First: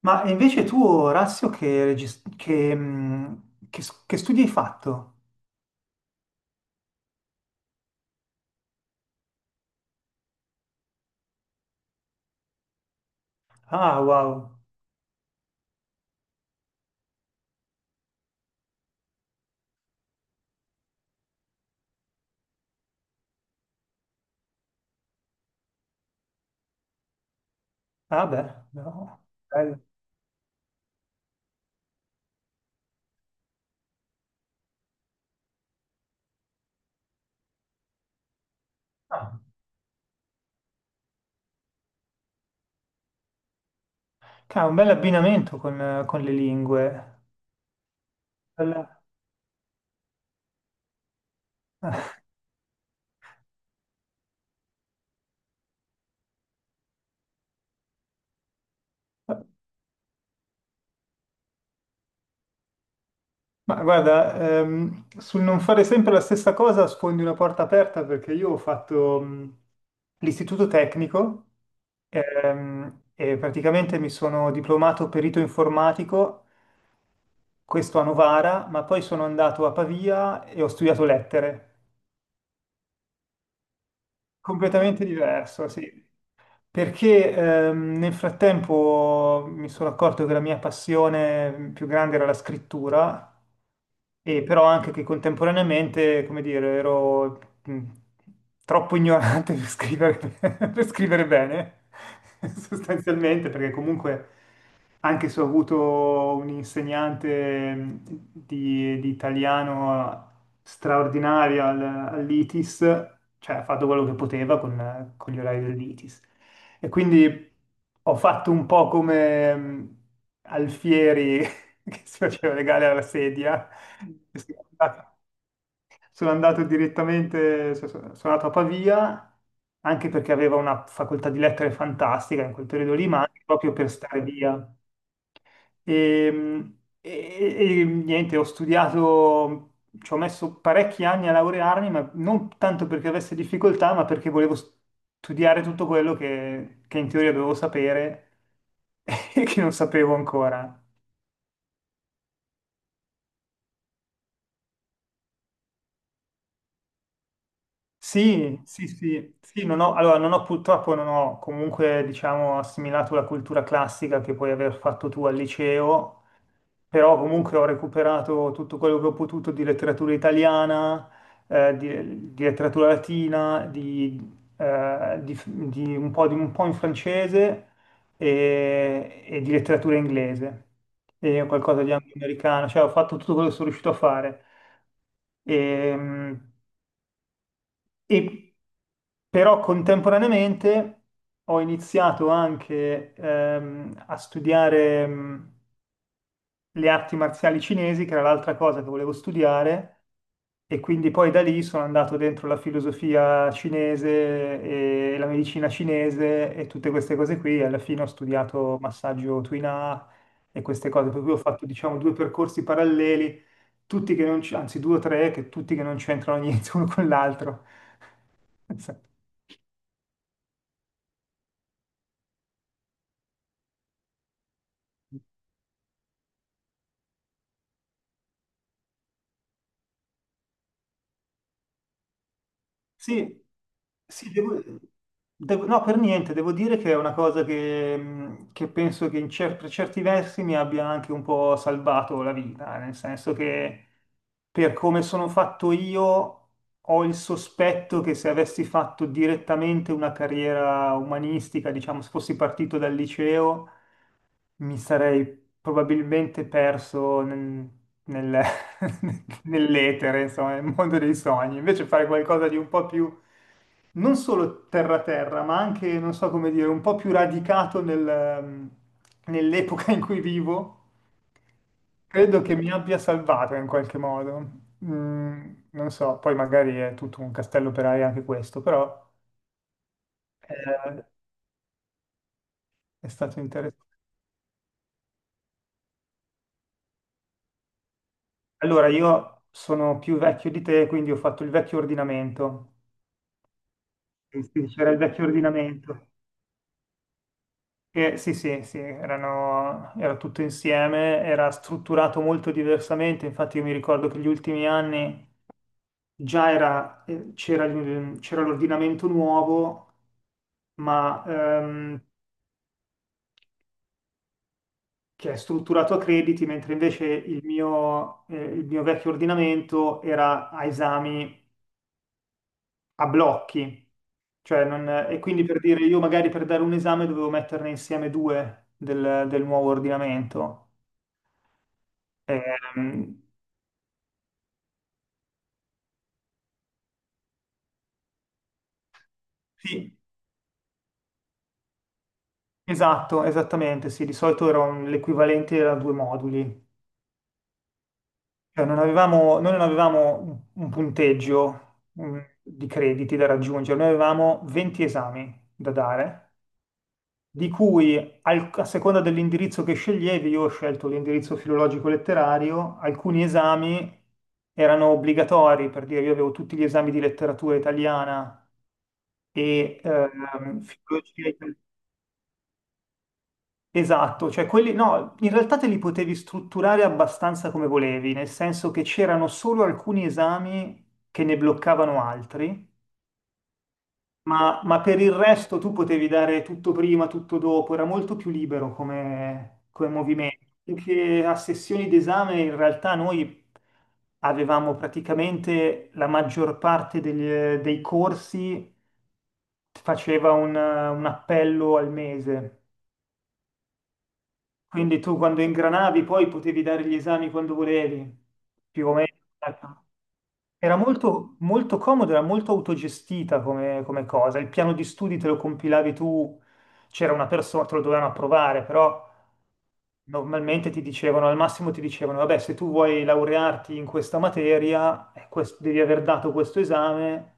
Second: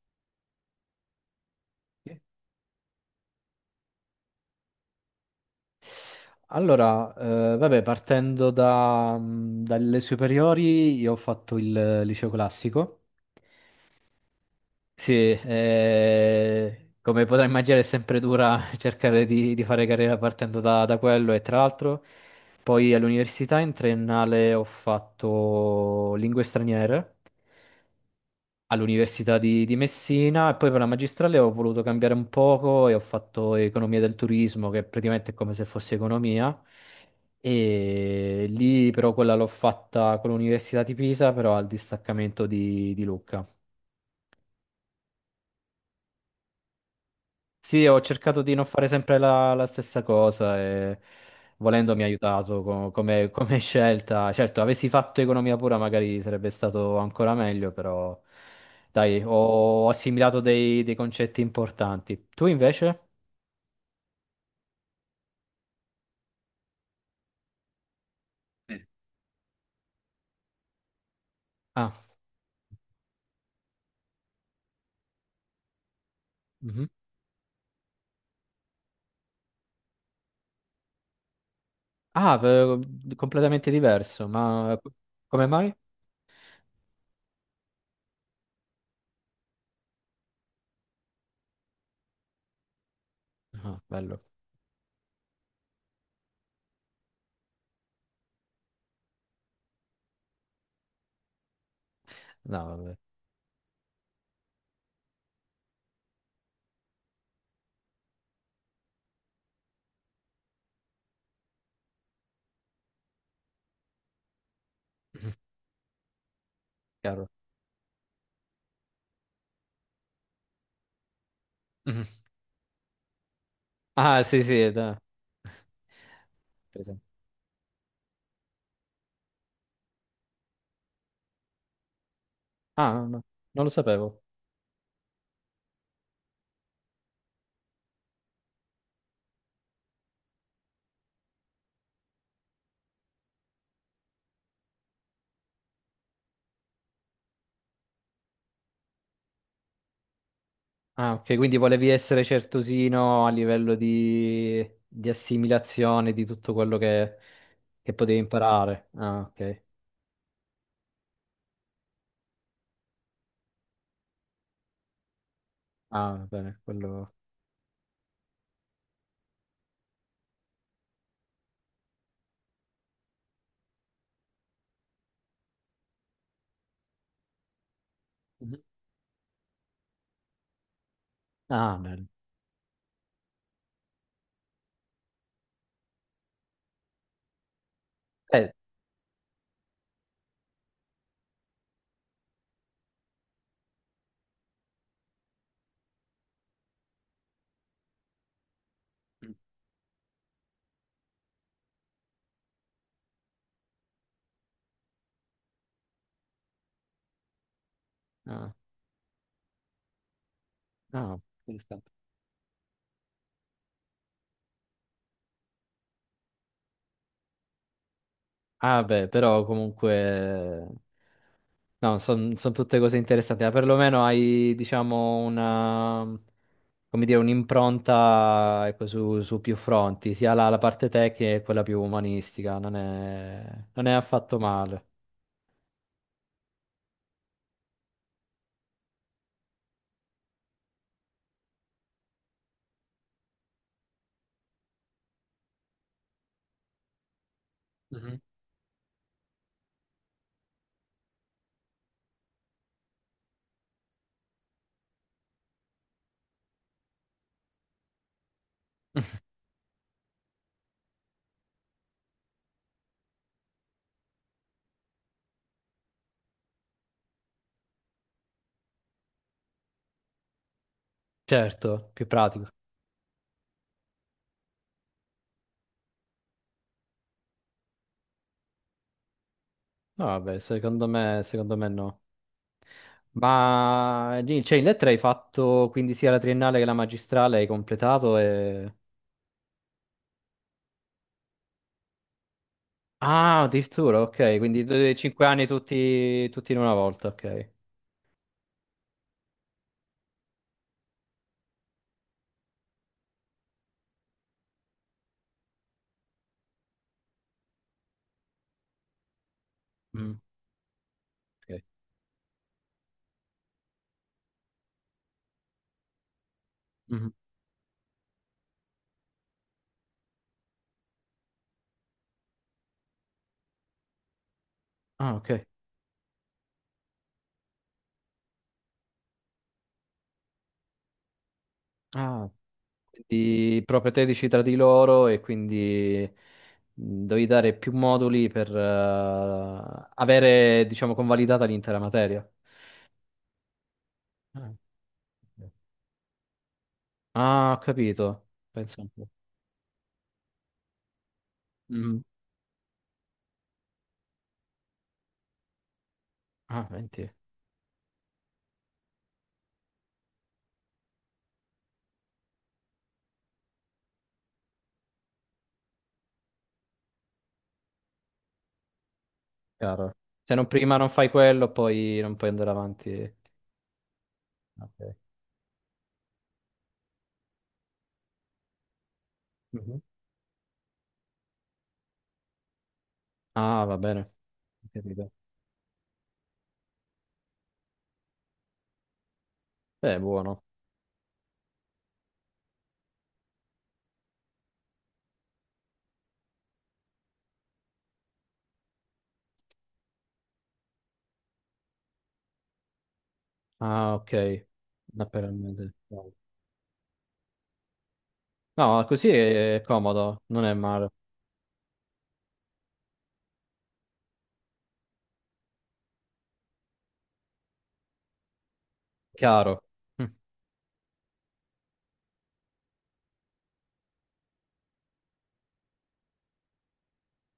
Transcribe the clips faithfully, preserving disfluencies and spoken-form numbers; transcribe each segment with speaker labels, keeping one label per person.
Speaker 1: Ma invece tu, Orazio, che, regis- che, mh, che s- che studi hai fatto?
Speaker 2: Allora, eh, vabbè, partendo da, mh, dalle superiori, io ho fatto il liceo classico.
Speaker 1: Ah, wow.
Speaker 2: Sì, eh, come potrai immaginare è sempre dura cercare di, di fare carriera partendo da, da quello e tra l'altro poi all'università in triennale ho fatto lingue straniere
Speaker 1: Ah, beh, no.
Speaker 2: all'Università di, di
Speaker 1: Bello.
Speaker 2: Messina e poi per la magistrale ho voluto cambiare un poco e ho fatto economia del turismo, che praticamente è come se fosse economia. E lì però quella
Speaker 1: Ah,
Speaker 2: l'ho fatta con l'Università di Pisa, però al distaccamento di, di Lucca.
Speaker 1: ca- un bel abbinamento con, eh, con le lingue.
Speaker 2: Sì, ho cercato di non fare
Speaker 1: Bella.
Speaker 2: sempre la, la stessa cosa e volendo mi ha aiutato co- come, come scelta. Certo, avessi fatto economia pura magari sarebbe stato ancora meglio, però dai, ho assimilato dei, dei concetti importanti. Tu invece?
Speaker 1: Ma guarda, ehm, sul non fare sempre la stessa cosa sfondi una porta aperta perché io ho
Speaker 2: Sì.
Speaker 1: fatto mh, l'istituto tecnico
Speaker 2: Ah,
Speaker 1: ehm, e praticamente mi sono diplomato perito informatico
Speaker 2: mhm.
Speaker 1: questo a Novara, ma poi sono andato a Pavia e ho studiato lettere.
Speaker 2: Ah, v- completamente diverso, ma co-
Speaker 1: Completamente
Speaker 2: come
Speaker 1: diverso,
Speaker 2: mai?
Speaker 1: sì. Perché ehm, nel frattempo mi sono accorto che la mia passione più grande era la scrittura,
Speaker 2: Ah, bello.
Speaker 1: e però anche che contemporaneamente, come dire, ero mh, troppo ignorante per scrivere, per scrivere bene,
Speaker 2: No, vabbè,
Speaker 1: sostanzialmente, perché comunque anche se ho avuto un insegnante mh, di, di italiano straordinario al- all'ITIS, cioè ha fatto quello che poteva con, con gli orari dell'ITIS. E
Speaker 2: chiaro.
Speaker 1: quindi ho fatto un po' come mh, Alfieri che
Speaker 2: Mhm.
Speaker 1: si faceva legare alla sedia.
Speaker 2: Ah, sì,
Speaker 1: Sono
Speaker 2: sì, dai.
Speaker 1: andato sono andato
Speaker 2: Presente.
Speaker 1: direttamente, so- so- sono andato a Pavia, anche perché aveva una facoltà di lettere fantastica in quel periodo
Speaker 2: Ah,
Speaker 1: lì, ma
Speaker 2: no,
Speaker 1: anche
Speaker 2: non lo
Speaker 1: proprio per
Speaker 2: sapevo.
Speaker 1: stare via. Ehm, E, e- e niente, ho studiato, ci ho messo parecchi anni a laurearmi, ma non tanto perché avessi difficoltà, ma perché volevo studiare tutto quello che, che in teoria dovevo sapere e che non sapevo ancora.
Speaker 2: Ah, ok, quindi volevi essere certosino a livello di, di assimilazione di tutto quello che, che potevi
Speaker 1: Sì, sì,
Speaker 2: imparare. Ah,
Speaker 1: sì,
Speaker 2: ok.
Speaker 1: sì, non ho, allora non ho purtroppo, non ho comunque, diciamo, assimilato la cultura classica che puoi aver fatto tu al
Speaker 2: Ah,
Speaker 1: liceo,
Speaker 2: va bene, quello...
Speaker 1: però comunque ho recuperato tutto quello che ho potuto di letteratura italiana, eh, di, di letteratura latina, di, eh, di- di un po', di- un po' in francese
Speaker 2: Mhm.
Speaker 1: e, e di letteratura inglese e
Speaker 2: Ah,
Speaker 1: qualcosa di, ah,
Speaker 2: bene.
Speaker 1: anche americano, cioè ho fatto tutto quello che sono riuscito a fare. Ehm,
Speaker 2: Eh,
Speaker 1: E, però contemporaneamente ho iniziato anche ehm, a studiare, mm, le arti marziali cinesi, che era l'altra cosa che volevo
Speaker 2: Mm.
Speaker 1: studiare, e quindi poi da lì sono andato dentro la filosofia cinese e la medicina cinese e tutte queste cose qui, e alla fine ho
Speaker 2: Ah,
Speaker 1: studiato massaggio Tuina e queste cose,
Speaker 2: ah.
Speaker 1: per cui ho fatto
Speaker 2: Interessante.
Speaker 1: diciamo due percorsi paralleli, tutti che non c- anzi due o tre, che tutti che non c'entrano niente uno con l'altro.
Speaker 2: Ah, beh, però comunque... No, sono tutte cose interessanti, ma perlomeno hai, diciamo, una... come dire, un'impronta, ecco, su, su più fronti, sia la, la parte tecnica che quella più umanistica. Non
Speaker 1: Sì,
Speaker 2: è, non è
Speaker 1: sì,
Speaker 2: affatto
Speaker 1: devo-
Speaker 2: male.
Speaker 1: devo- no, per niente, devo dire che è una cosa che, mh, che penso che in cer- per certi versi mi abbia anche un po' salvato la vita, nel senso che per come sono fatto io ho il sospetto che
Speaker 2: Mhm.
Speaker 1: se avessi fatto direttamente una carriera umanistica, diciamo, se fossi partito dal liceo, mi sarei probabilmente perso nel- nel- nell'etere, insomma, nel mondo dei sogni. Invece fare qualcosa di un po' più, non solo terra-terra, ma anche, non so come dire, un po' più radicato nel, ehm, nell'epoca in cui vivo,
Speaker 2: Certo, più
Speaker 1: credo
Speaker 2: pratico.
Speaker 1: che mi abbia salvato in qualche modo. Mm, non so, poi magari è tutto un castello per aria anche questo, però
Speaker 2: No, vabbè, secondo
Speaker 1: eh,
Speaker 2: me, secondo me no.
Speaker 1: è stato interessante.
Speaker 2: Ma lì- cioè, in lettera hai fatto quindi sia la triennale che la magistrale, hai completato e...
Speaker 1: Allora, io sono più vecchio di te, quindi ho fatto il vecchio ordinamento.
Speaker 2: Ah, addirittura, ok,
Speaker 1: Sì,
Speaker 2: quindi
Speaker 1: sì, c'era
Speaker 2: eh,
Speaker 1: il vecchio
Speaker 2: cinque anni
Speaker 1: ordinamento.
Speaker 2: tutti, tutti in una volta, ok.
Speaker 1: Che, sì, sì, sì, erano, era tutto insieme, era strutturato molto diversamente. Infatti, io mi ricordo che gli ultimi anni già era, eh, c'era il- c'era l'ordinamento nuovo,
Speaker 2: Mm,
Speaker 1: ma
Speaker 2: ok.
Speaker 1: ehm, che è strutturato a crediti, mentre invece
Speaker 2: Mhm.
Speaker 1: il mio, eh, il mio vecchio ordinamento era a esami a blocchi, cioè non-
Speaker 2: Ah,
Speaker 1: e
Speaker 2: ok.
Speaker 1: quindi per dire io magari per dare un esame dovevo metterne insieme due del, del nuovo ordinamento.
Speaker 2: Ah,
Speaker 1: Ehm,
Speaker 2: quindi proprio tredici tra di loro e quindi mm, devi dare più moduli per eh,
Speaker 1: sì,
Speaker 2: avere, diciamo, convalidata l'intera materia.
Speaker 1: esatto, esattamente, sì, di solito
Speaker 2: Ah,
Speaker 1: era un-
Speaker 2: ok.
Speaker 1: l'equivalente era due moduli,
Speaker 2: Ah, ho capito.
Speaker 1: cioè non
Speaker 2: Pensa un po'.
Speaker 1: avevamo, noi non avevamo un un punteggio
Speaker 2: Mm.
Speaker 1: mm, di crediti da raggiungere, noi avevamo venti esami da dare
Speaker 2: Ah, venti.
Speaker 1: di cui al- a seconda dell'indirizzo che sceglievi, io ho scelto l'indirizzo filologico-letterario, alcuni esami erano obbligatori, per dire io avevo tutti gli esami di letteratura italiana e
Speaker 2: Chiaro. Se non
Speaker 1: ehm,
Speaker 2: prima non fai
Speaker 1: filologia
Speaker 2: quello,
Speaker 1: italiana.
Speaker 2: poi non puoi andare avanti.
Speaker 1: Esatto, cioè quelli
Speaker 2: Ok.
Speaker 1: no, in realtà te li potevi strutturare abbastanza come volevi, nel senso che c'erano solo
Speaker 2: Mhm.
Speaker 1: alcuni esami che ne bloccavano altri.
Speaker 2: Ah, va bene.
Speaker 1: Ma,
Speaker 2: Ho
Speaker 1: ma per il
Speaker 2: capito.
Speaker 1: resto tu potevi dare tutto prima, tutto dopo, era molto più libero come, come
Speaker 2: Beh, buono.
Speaker 1: movimento. Perché a sessioni d'esame in realtà noi avevamo praticamente la maggior parte degli- dei corsi faceva un, un appello al mese.
Speaker 2: Ah, ok.
Speaker 1: Quindi tu quando
Speaker 2: Naturalmente.
Speaker 1: ingranavi poi potevi dare gli esami quando volevi,
Speaker 2: No,
Speaker 1: più o
Speaker 2: così
Speaker 1: meno.
Speaker 2: è comodo, non è
Speaker 1: Era
Speaker 2: male.
Speaker 1: molto, molto comodo, era molto autogestita come, come cosa. Il piano di studi te lo compilavi tu, c'era una persona, te lo dovevano approvare, però
Speaker 2: Chiaro. Mm.
Speaker 1: normalmente ti dicevano, al massimo ti dicevano, vabbè, se tu vuoi laurearti in questa materia, eh, quest- devi aver dato questo esame,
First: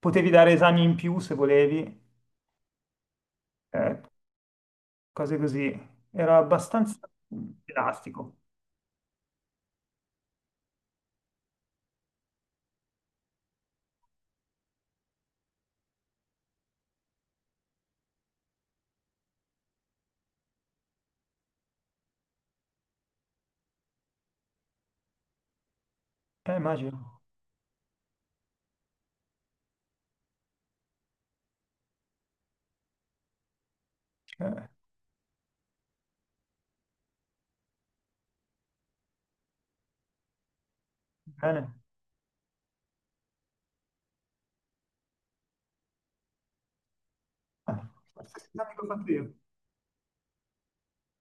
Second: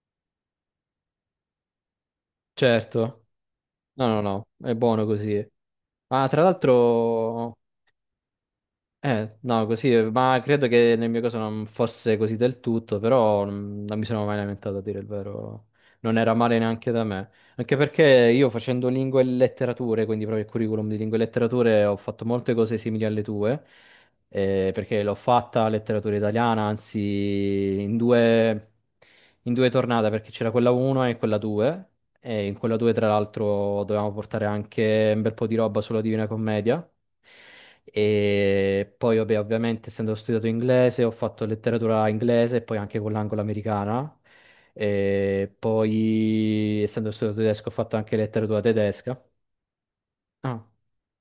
Speaker 1: potevi dare esami in più se volevi,
Speaker 2: Certo.
Speaker 1: eh,
Speaker 2: No, no, no, è buono
Speaker 1: cose
Speaker 2: così.
Speaker 1: così.
Speaker 2: Ah,
Speaker 1: Era
Speaker 2: tra
Speaker 1: abbastanza
Speaker 2: l'altro
Speaker 1: elastico.
Speaker 2: eh, no, così, eh, ma credo che nel mio caso non fosse così del tutto, però mm, non mi sono mai lamentato a dire il vero. Non era male neanche da me. Anche perché io facendo lingue e letterature, quindi proprio il curriculum di lingue e letterature, ho fatto molte cose simili alle tue, eh, perché l'ho fatta letteratura
Speaker 1: Eh,
Speaker 2: italiana, anzi
Speaker 1: immagino.
Speaker 2: in due, in due tornate, perché c'era quella uno e quella due, e in quella due tra l'altro dovevamo portare
Speaker 1: Eh,
Speaker 2: anche un bel po' di roba sulla Divina Commedia. E poi, vabbè, ovviamente, essendo studiato inglese, ho fatto
Speaker 1: bene.
Speaker 2: letteratura inglese e poi anche con l'anglo-americana. E poi, essendo studiato tedesco, ho
Speaker 1: Ah,
Speaker 2: fatto anche letteratura
Speaker 1: esame che ho fatto
Speaker 2: tedesca.
Speaker 1: io.
Speaker 2: Ah,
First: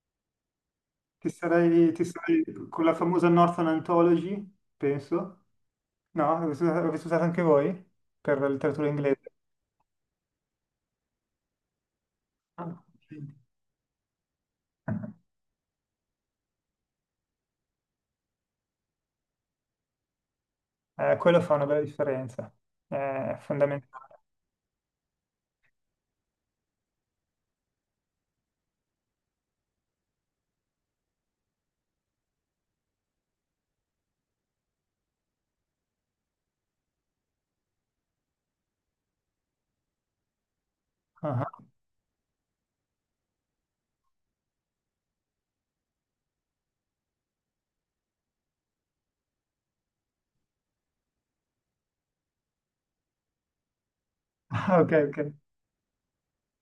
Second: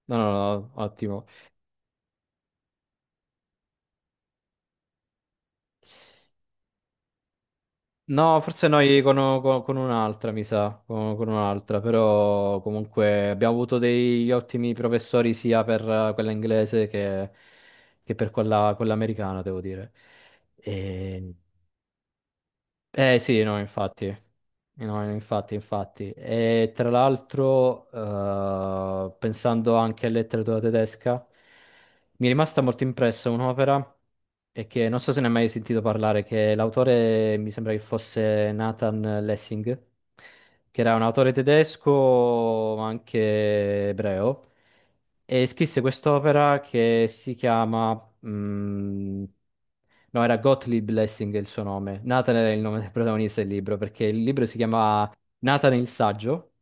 Speaker 2: no, no, no, ottimo.
Speaker 1: Ti sarei, ti sarei con la famosa Northern Anthology, penso. No, l'avete usata l'avete usata anche voi
Speaker 2: No,
Speaker 1: per la
Speaker 2: forse
Speaker 1: letteratura
Speaker 2: noi con,
Speaker 1: inglese?
Speaker 2: con- con un'altra, mi sa, con, con un'altra, però
Speaker 1: Ah, ok.
Speaker 2: comunque abbiamo avuto degli ottimi professori sia per eh, quella inglese che, che per quella, quella americana, devo dire.
Speaker 1: Eh,
Speaker 2: E...
Speaker 1: quello fa una bella differenza,
Speaker 2: Eh
Speaker 1: è
Speaker 2: sì, no, infatti.
Speaker 1: fondamentale.
Speaker 2: No, infatti, infatti. E tra l'altro, eh, pensando anche a letteratura tedesca, mi è rimasta molto impressa un'opera e che non so se ne hai mai sentito parlare, che l'autore mi sembra che fosse Nathan Lessing, che era un autore
Speaker 1: Ah,
Speaker 2: tedesco, ma anche ebreo, e scrisse quest'opera che si chiama, mm, no, era Gottlieb Lessing il suo nome. Nathan era il nome del protagonista del libro, perché il libro si
Speaker 1: ah, ok,
Speaker 2: chiamava
Speaker 1: ok.
Speaker 2: Nathan il saggio.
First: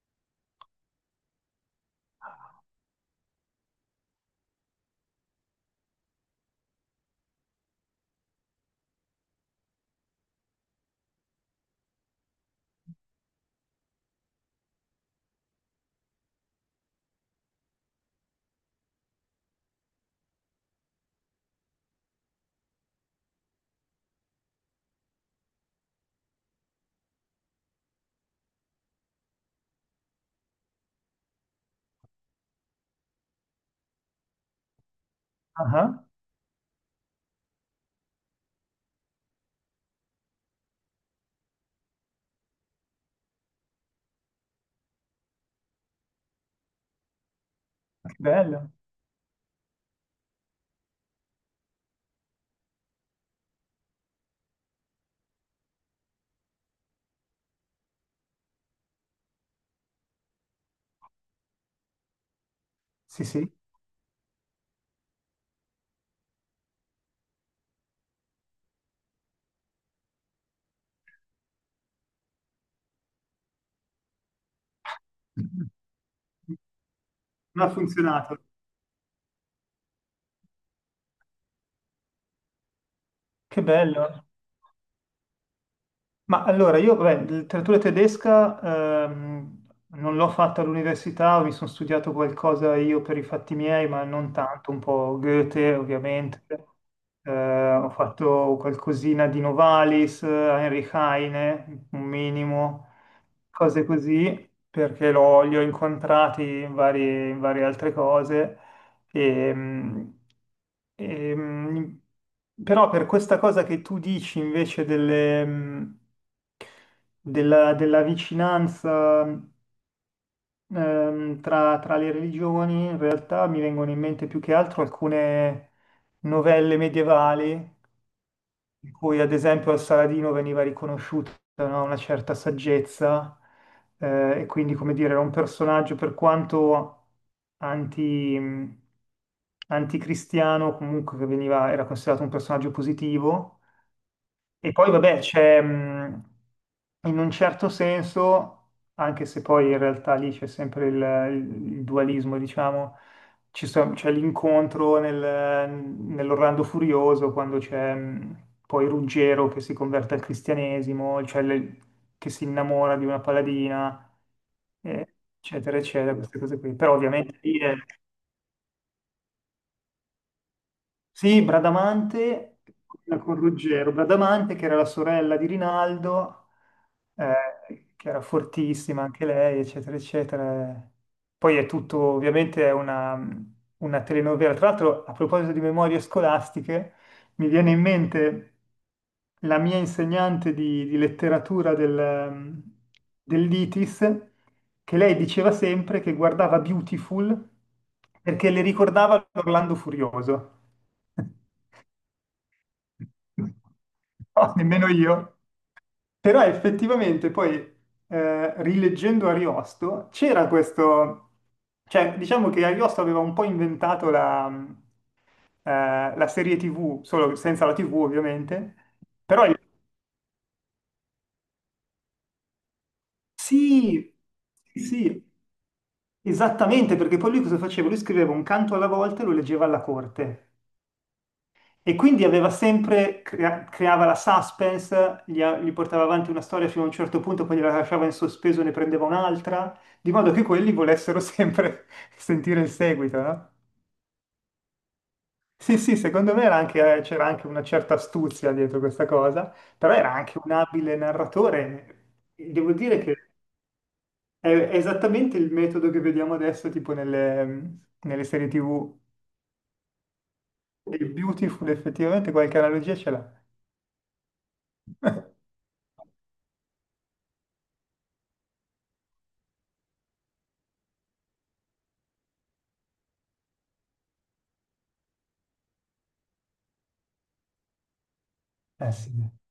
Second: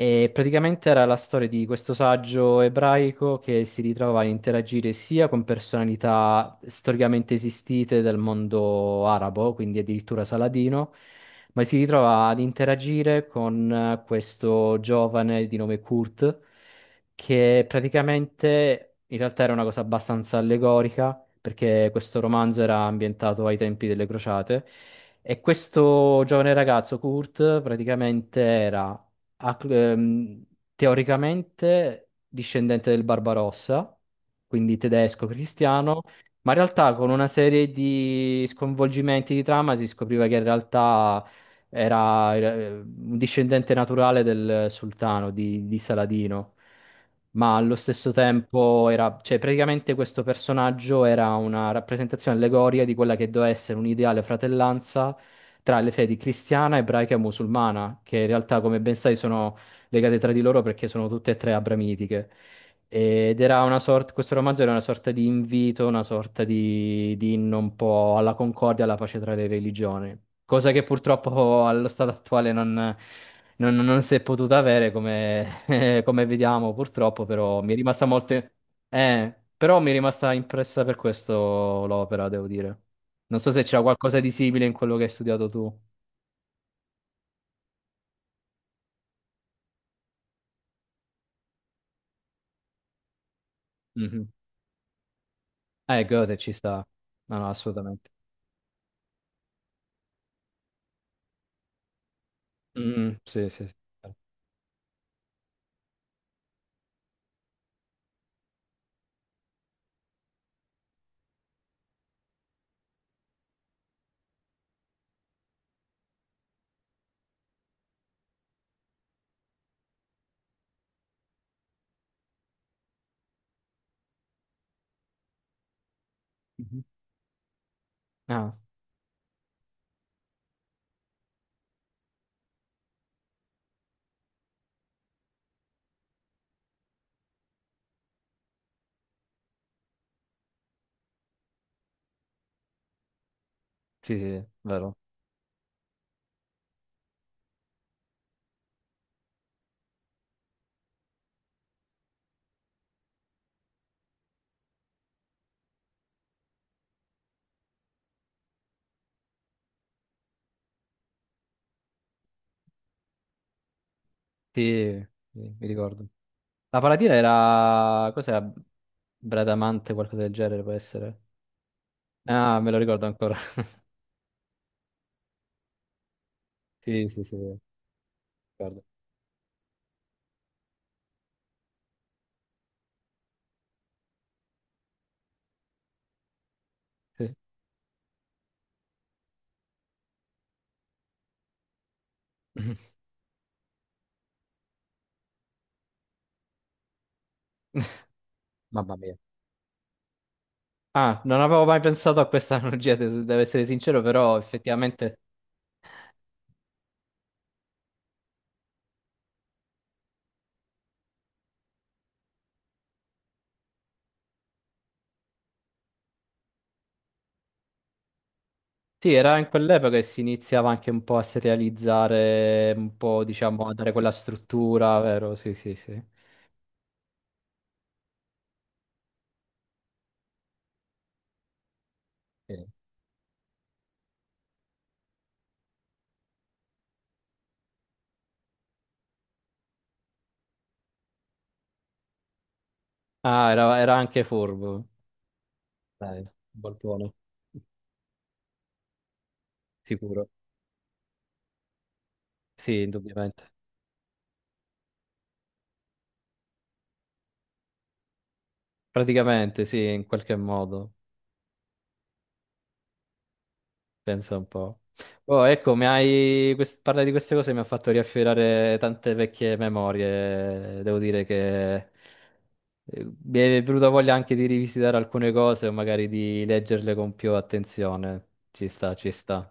Speaker 2: E praticamente era la storia di questo saggio ebraico che si ritrova a interagire sia con personalità storicamente esistite del mondo arabo, quindi addirittura Saladino, ma si ritrova ad interagire con eh, questo giovane di nome Kurt, che praticamente in realtà era una cosa abbastanza allegorica perché questo romanzo era ambientato ai tempi delle crociate. E questo giovane ragazzo, Kurt, praticamente era a- ehm, teoricamente discendente del Barbarossa, quindi tedesco
Speaker 1: Ah,
Speaker 2: cristiano,
Speaker 1: ah,
Speaker 2: ma in realtà con una serie di sconvolgimenti di trama si scopriva che in realtà era, era, eh, un discendente naturale del sultano di, di Saladino ma allo stesso
Speaker 1: che bello.
Speaker 2: tempo era, cioè praticamente questo personaggio era una rappresentazione allegoria di quella che doveva essere un'ideale fratellanza tra le fedi cristiana, ebraica e musulmana, che in realtà, come ben sai, sono legate tra di loro perché sono tutte e tre abramitiche.
Speaker 1: Sì,
Speaker 2: Ed
Speaker 1: sì.
Speaker 2: era una sorta, questo romanzo era una sorta di invito, una sorta di, di inno un po' alla concordia, alla pace tra le religioni, cosa che purtroppo allo stato attuale non, non- non si è potuta avere, come eh, come vediamo, purtroppo, però
Speaker 1: Non ha
Speaker 2: mi è rimasta
Speaker 1: funzionato.
Speaker 2: molte... Eh, però mi è rimasta impressa per questo l'opera, devo dire. Non so
Speaker 1: Che
Speaker 2: se c'era qualcosa
Speaker 1: bello.
Speaker 2: di simile in quello che hai studiato tu.
Speaker 1: Ma allora, io, beh, letteratura tedesca ehm, non l'ho fatta all'università, mi sono studiato qualcosa io per i fatti miei, ma
Speaker 2: Mhm.
Speaker 1: non tanto, un po' Goethe
Speaker 2: Eh, Goethe
Speaker 1: ovviamente.
Speaker 2: ci sta. No, no,
Speaker 1: Eh, ho
Speaker 2: assolutamente.
Speaker 1: fatto qualcosina di Novalis, eh, Heinrich Heine, un minimo,
Speaker 2: Mm, sì, sì, sì.
Speaker 1: cose così, perché l'ho- li ho incontrati in varie, in varie altre cose. E, mm, e, mm, però per questa cosa che tu dici invece delle, mm, della, della vicinanza ehm, tra, tra le religioni, in realtà mi vengono in mente più che altro alcune novelle
Speaker 2: Mhm.
Speaker 1: medievali
Speaker 2: Ah,
Speaker 1: in cui ad esempio al Saladino veniva riconosciuta, no, una certa saggezza, eh, e quindi, come dire, era un personaggio per quanto anti, mh, anticristiano, comunque che veniva, era considerato un personaggio positivo.
Speaker 2: sì, sì, sì,
Speaker 1: E poi
Speaker 2: vero.
Speaker 1: vabbè, c'è, mh, in un certo senso, anche se poi in realtà lì c'è sempre il, il- il dualismo, diciamo, ci so- c'è l'incontro nel- nell'Orlando Furioso quando c'è, mh, poi Ruggero che si converte al cristianesimo, cioè le- che si innamora di una paladina,
Speaker 2: Sì,
Speaker 1: eh,
Speaker 2: sì, mi
Speaker 1: eccetera,
Speaker 2: ricordo.
Speaker 1: eccetera, queste cose qui.
Speaker 2: La
Speaker 1: Però
Speaker 2: Palatina
Speaker 1: ovviamente lì è...
Speaker 2: era... Cos'era? Bradamante, qualcosa del genere, può essere?
Speaker 1: Sì,
Speaker 2: Ah,
Speaker 1: Bradamante,
Speaker 2: me lo ricordo
Speaker 1: quella con
Speaker 2: ancora.
Speaker 1: Ruggero, Bradamante che era la sorella di Rinaldo,
Speaker 2: Sì, sì, sì,
Speaker 1: eh, che era
Speaker 2: ricordo.
Speaker 1: fortissima anche lei, eccetera, eccetera. Poi è tutto, ovviamente è una, una telenovela. Tra l'altro, a proposito di memorie scolastiche,
Speaker 2: Sì.
Speaker 1: mi viene in mente la mia insegnante di, di letteratura del, dell'ITIS, che lei diceva sempre che guardava Beautiful perché le
Speaker 2: Mamma mia.
Speaker 1: ricordava l'Orlando Furioso.
Speaker 2: Ah, non avevo mai pensato a questa analogia, de- devo essere sincero, però
Speaker 1: No, nemmeno
Speaker 2: effettivamente
Speaker 1: io. Però effettivamente poi, eh, rileggendo Ariosto, c'era questo... Cioè, diciamo che Ariosto aveva un po' inventato la, eh, la serie tivù, solo senza la tivù ovviamente.
Speaker 2: sì, era
Speaker 1: Però
Speaker 2: in
Speaker 1: il-
Speaker 2: quell'epoca che si iniziava anche un po' a serializzare, un po', diciamo, a dare quella
Speaker 1: sì,
Speaker 2: struttura,
Speaker 1: sì,
Speaker 2: vero? Sì, sì, sì.
Speaker 1: esattamente, perché poi lui cosa faceva? Lui scriveva un canto alla volta e lo leggeva alla corte. E quindi aveva
Speaker 2: Sì.
Speaker 1: sempre, crea- creava la suspense, gli, a- gli portava avanti una storia fino a un certo punto, poi gliela lasciava in sospeso e ne prendeva un'altra, di modo che quelli volessero sempre sentire il seguito,
Speaker 2: Ah,
Speaker 1: no?
Speaker 2: era, era anche furbo.
Speaker 1: Sì, sì,
Speaker 2: Dai,
Speaker 1: secondo me era anche- eh,
Speaker 2: balcone,
Speaker 1: c'era anche una certa astuzia dietro questa cosa, però era
Speaker 2: sicuro.
Speaker 1: anche un abile narratore. Devo
Speaker 2: Sì,
Speaker 1: dire che
Speaker 2: indubbiamente.
Speaker 1: è, è esattamente il metodo che vediamo adesso, tipo nelle, nelle serie tivù.
Speaker 2: Praticamente, sì, in qualche modo.
Speaker 1: Il Beautiful effettivamente qualche analogia ce l'ha.
Speaker 2: Pensa un po'. Oh, ecco, mi hai... quest- parlare di queste cose mi ha fatto riaffiorare tante vecchie memorie. Devo dire che eh, mi è venuta voglia anche di rivisitare alcune cose o magari di leggerle con più attenzione. Ci
Speaker 1: Eh
Speaker 2: sta, ci
Speaker 1: sì.
Speaker 2: sta.